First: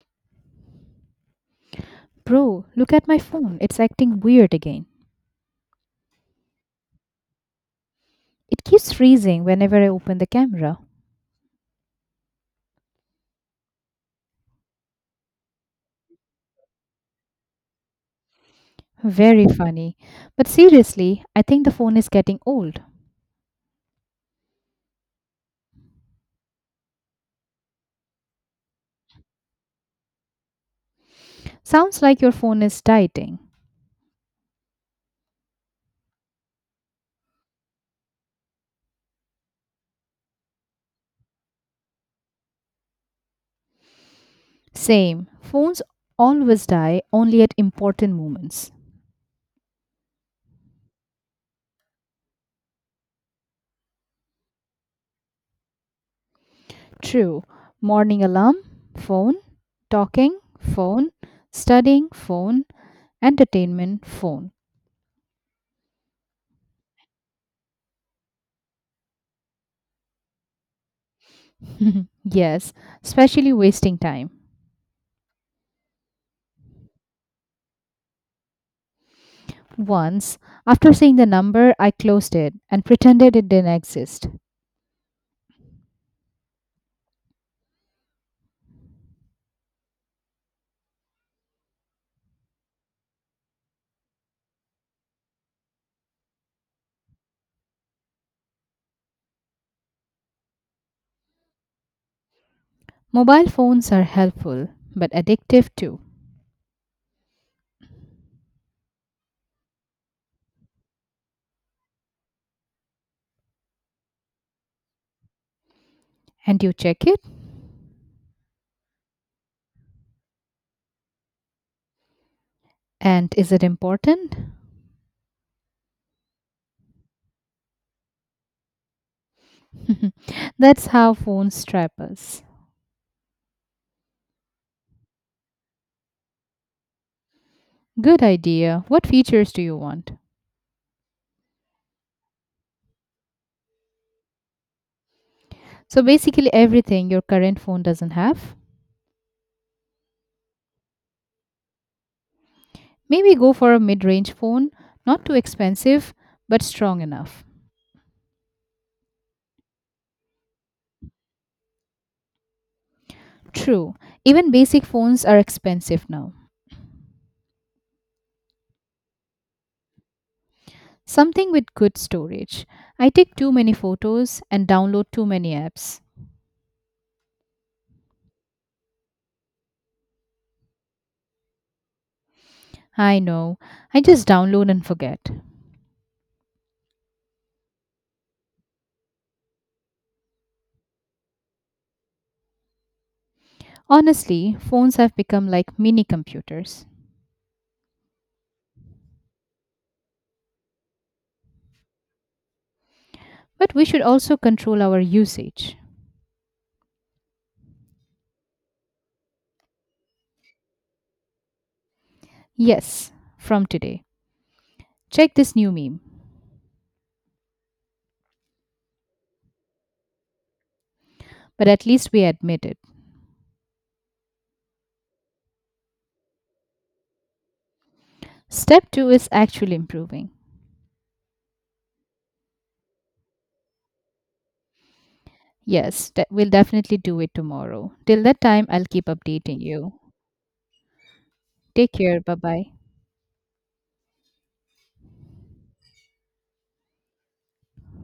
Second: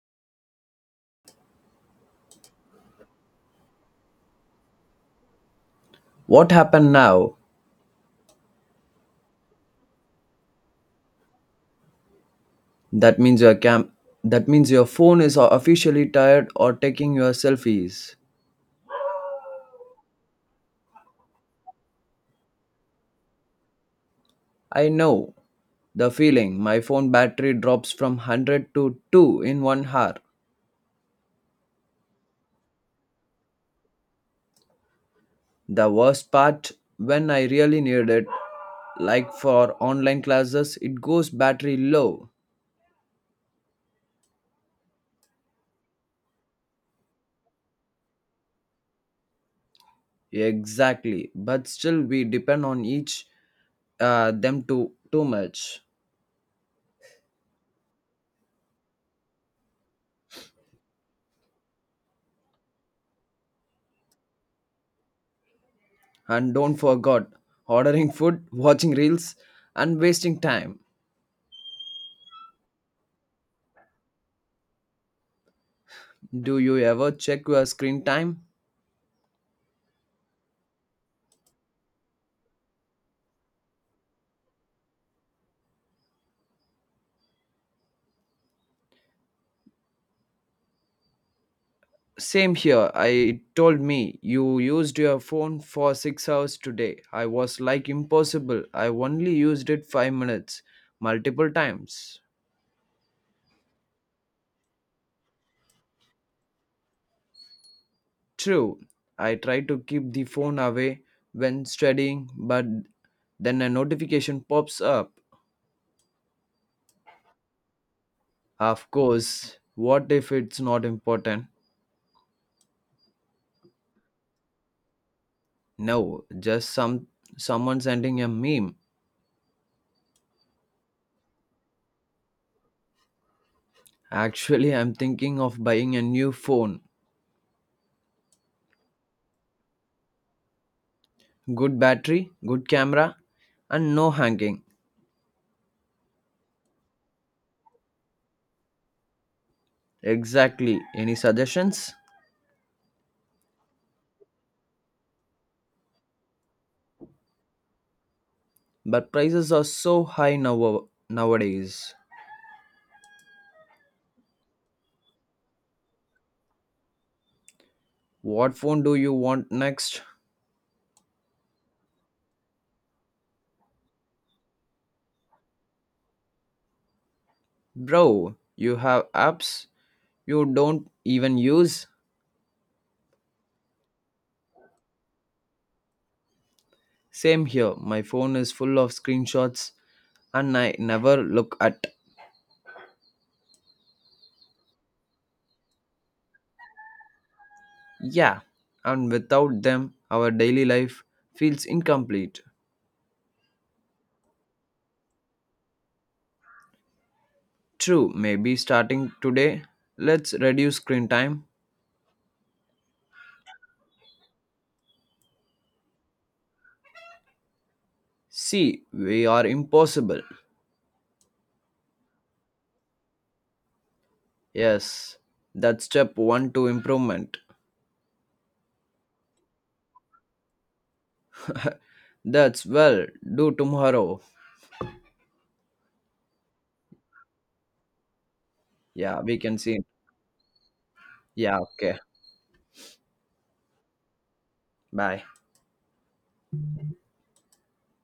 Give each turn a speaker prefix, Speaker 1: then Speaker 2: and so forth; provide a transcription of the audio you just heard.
Speaker 1: Bro, look at my phone. It's acting weird again.
Speaker 2: What happened now?
Speaker 1: It keeps freezing whenever I open the camera.
Speaker 2: That means your cam that means your phone is officially tired or taking your selfies.
Speaker 1: Very funny. But seriously, I think the phone is getting old.
Speaker 2: I know The feeling. My phone battery drops from 100 to 2 in 1 hour.
Speaker 1: Sounds like your phone is dying.
Speaker 2: The worst part When I really need it, like for online classes, it goes battery low.
Speaker 1: Same. Phones always die only at important moments.
Speaker 2: Exactly. But still we depend on each them too much.
Speaker 1: True. Morning alarm, phone, talking, phone, studying, phone, entertainment, phone.
Speaker 2: And don't forget ordering food, watching reels, and wasting time.
Speaker 1: Yes, especially wasting time.
Speaker 2: Do you ever check your screen time?
Speaker 1: Once, after seeing the number, I closed it and pretended it didn't exist.
Speaker 2: Same here. I told me you used your phone for 6 hours today. I was like impossible. I only used it 5 minutes multiple times.
Speaker 1: Mobile phones are helpful, but addictive too.
Speaker 2: True. I try to keep the phone away when studying, but then a notification pops up.
Speaker 1: And you check it?
Speaker 2: Of course, what if it's not important?
Speaker 1: And is it important?
Speaker 2: No, just someone sending a meme.
Speaker 1: That's how phones trap us.
Speaker 2: Actually, I'm thinking of buying a new phone.
Speaker 1: Good idea. What features do you want?
Speaker 2: Good battery, good camera, and no hanging.
Speaker 1: So basically, everything your current phone doesn't have.
Speaker 2: Exactly. Any suggestions?
Speaker 1: Maybe go for a mid range phone, not too expensive, but strong enough.
Speaker 2: But prices are so high now nowadays.
Speaker 1: True, even basic phones are expensive now.
Speaker 2: What phone do you want next?
Speaker 1: Something with good storage. I take too many photos and download too many apps.
Speaker 2: Bro, you have apps you don't even use?
Speaker 1: I know, I just download and forget.
Speaker 2: Same here. My phone is full of screenshots and I never look at.
Speaker 1: Honestly, phones have become like mini computers.
Speaker 2: Yeah, and without them, our daily life feels incomplete.
Speaker 1: But we should also control our usage.
Speaker 2: True, maybe starting today, let's reduce screen time.
Speaker 1: Yes, from today. Check this new meme.
Speaker 2: See, we are impossible.
Speaker 1: But at least we admit it.
Speaker 2: Yes, that's step one to improvement.
Speaker 1: Step 2 is actually improving.
Speaker 2: That's, well, do tomorrow.
Speaker 1: Yes, we'll definitely do it tomorrow. Till that time, I'll keep
Speaker 2: Yeah, we can
Speaker 1: updating
Speaker 2: see.
Speaker 1: you.
Speaker 2: Yeah,
Speaker 1: Take
Speaker 2: okay,
Speaker 1: care. Bye bye.
Speaker 2: bye.